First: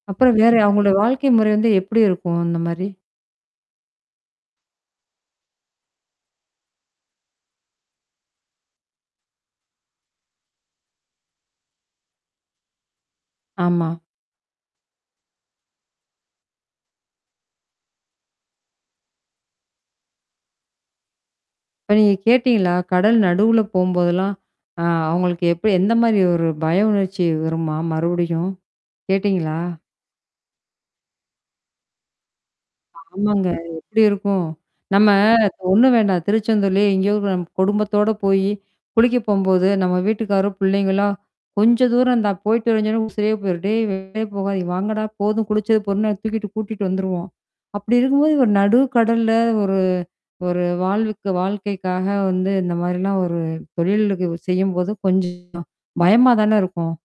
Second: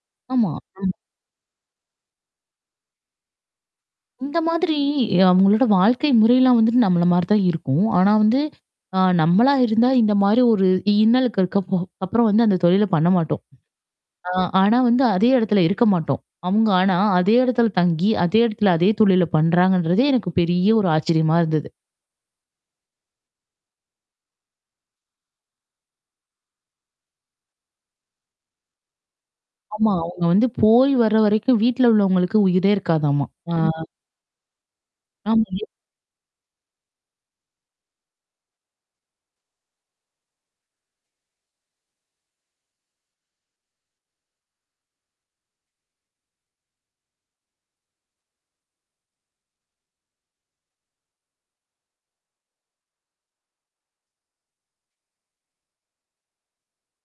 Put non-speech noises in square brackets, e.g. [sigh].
அப்புறம் ஆமா. வேற, ம். அவங்களடய வாழ்க்கை முறை வந்து எப்படி இருக்கும் அந்த மாரி? இந்த மாதிரி அவங்களோட வாழ்க்கை முறைல்லாம் வந்துட்டு நம்மள மாரி தான் இருக்கும். ஆனா வந்து ஆ நம்மளா இருந்தா இந்த மாரி ஒரு இன்னலுக்கு இருக்க அப்புறம் வந்து, அந்த தொழில பண்ண மாட்டோம். ஆமா. ஆ ஆனா வந்து அதே இடத்துல இருக்க மாட்டோம். அவுங்க ஆனா, அதே இடத்துல தங்கி, அதே இடத்துல அதே தொழில பண்றாங்கன்றதே எனக்கு பெரிய ஒரு ஆச்சரியமா இருந்தது. இப்ப நீங்க கேட்டீங்களா? கடல் நடுவுல போம்போதெல்லாம். ஆ அவங்களுக்கு எப்படி, எந்த மாரி ஒரு பய உணர்ச்சி வருமா மறுபடியும், கேட்டீங்களா? ஆமா. அவங்க வந்து போய் வர வரைக்கும் வீட்ல உள்ளவங்களுக்கு உயிரே இருக்காதமா. ஆமாங்க. ஆ. எப்படி இருக்கும். நம்ம ஆமா. எப் ஒண்ணு வேண்டாம் திருச்செந்தூர்லயே எங்கேயாவது [unintelligible] நம்ம குடும்பத்தோட போயி குளிக்க போம்போது நம்ம வீட்டுக்காரோ பிள்ளைங்களா, கொஞ்ச தூரம்ந்தான் போய்ட்டு வரஞ்சோன்னாலே, உசிரே போயிரு டே வெளே போகாத, வாங்கடா போதும் குளிச்சது பொதுன்னு தூக்கிட்டு கூட்டிட்டு வந்துருவோம். அப்படி இருக்கும்போது ஒரு நடு கடல்ல ஒரு ஒரு வாழ்வுக்கு வாழ்க்கைக்காக வந்து இந்த மாரிலாம் ஒரு தொழிலிக்கு செய்யும்போது கொஞ்சம் பயமா தானே இருக்கும்.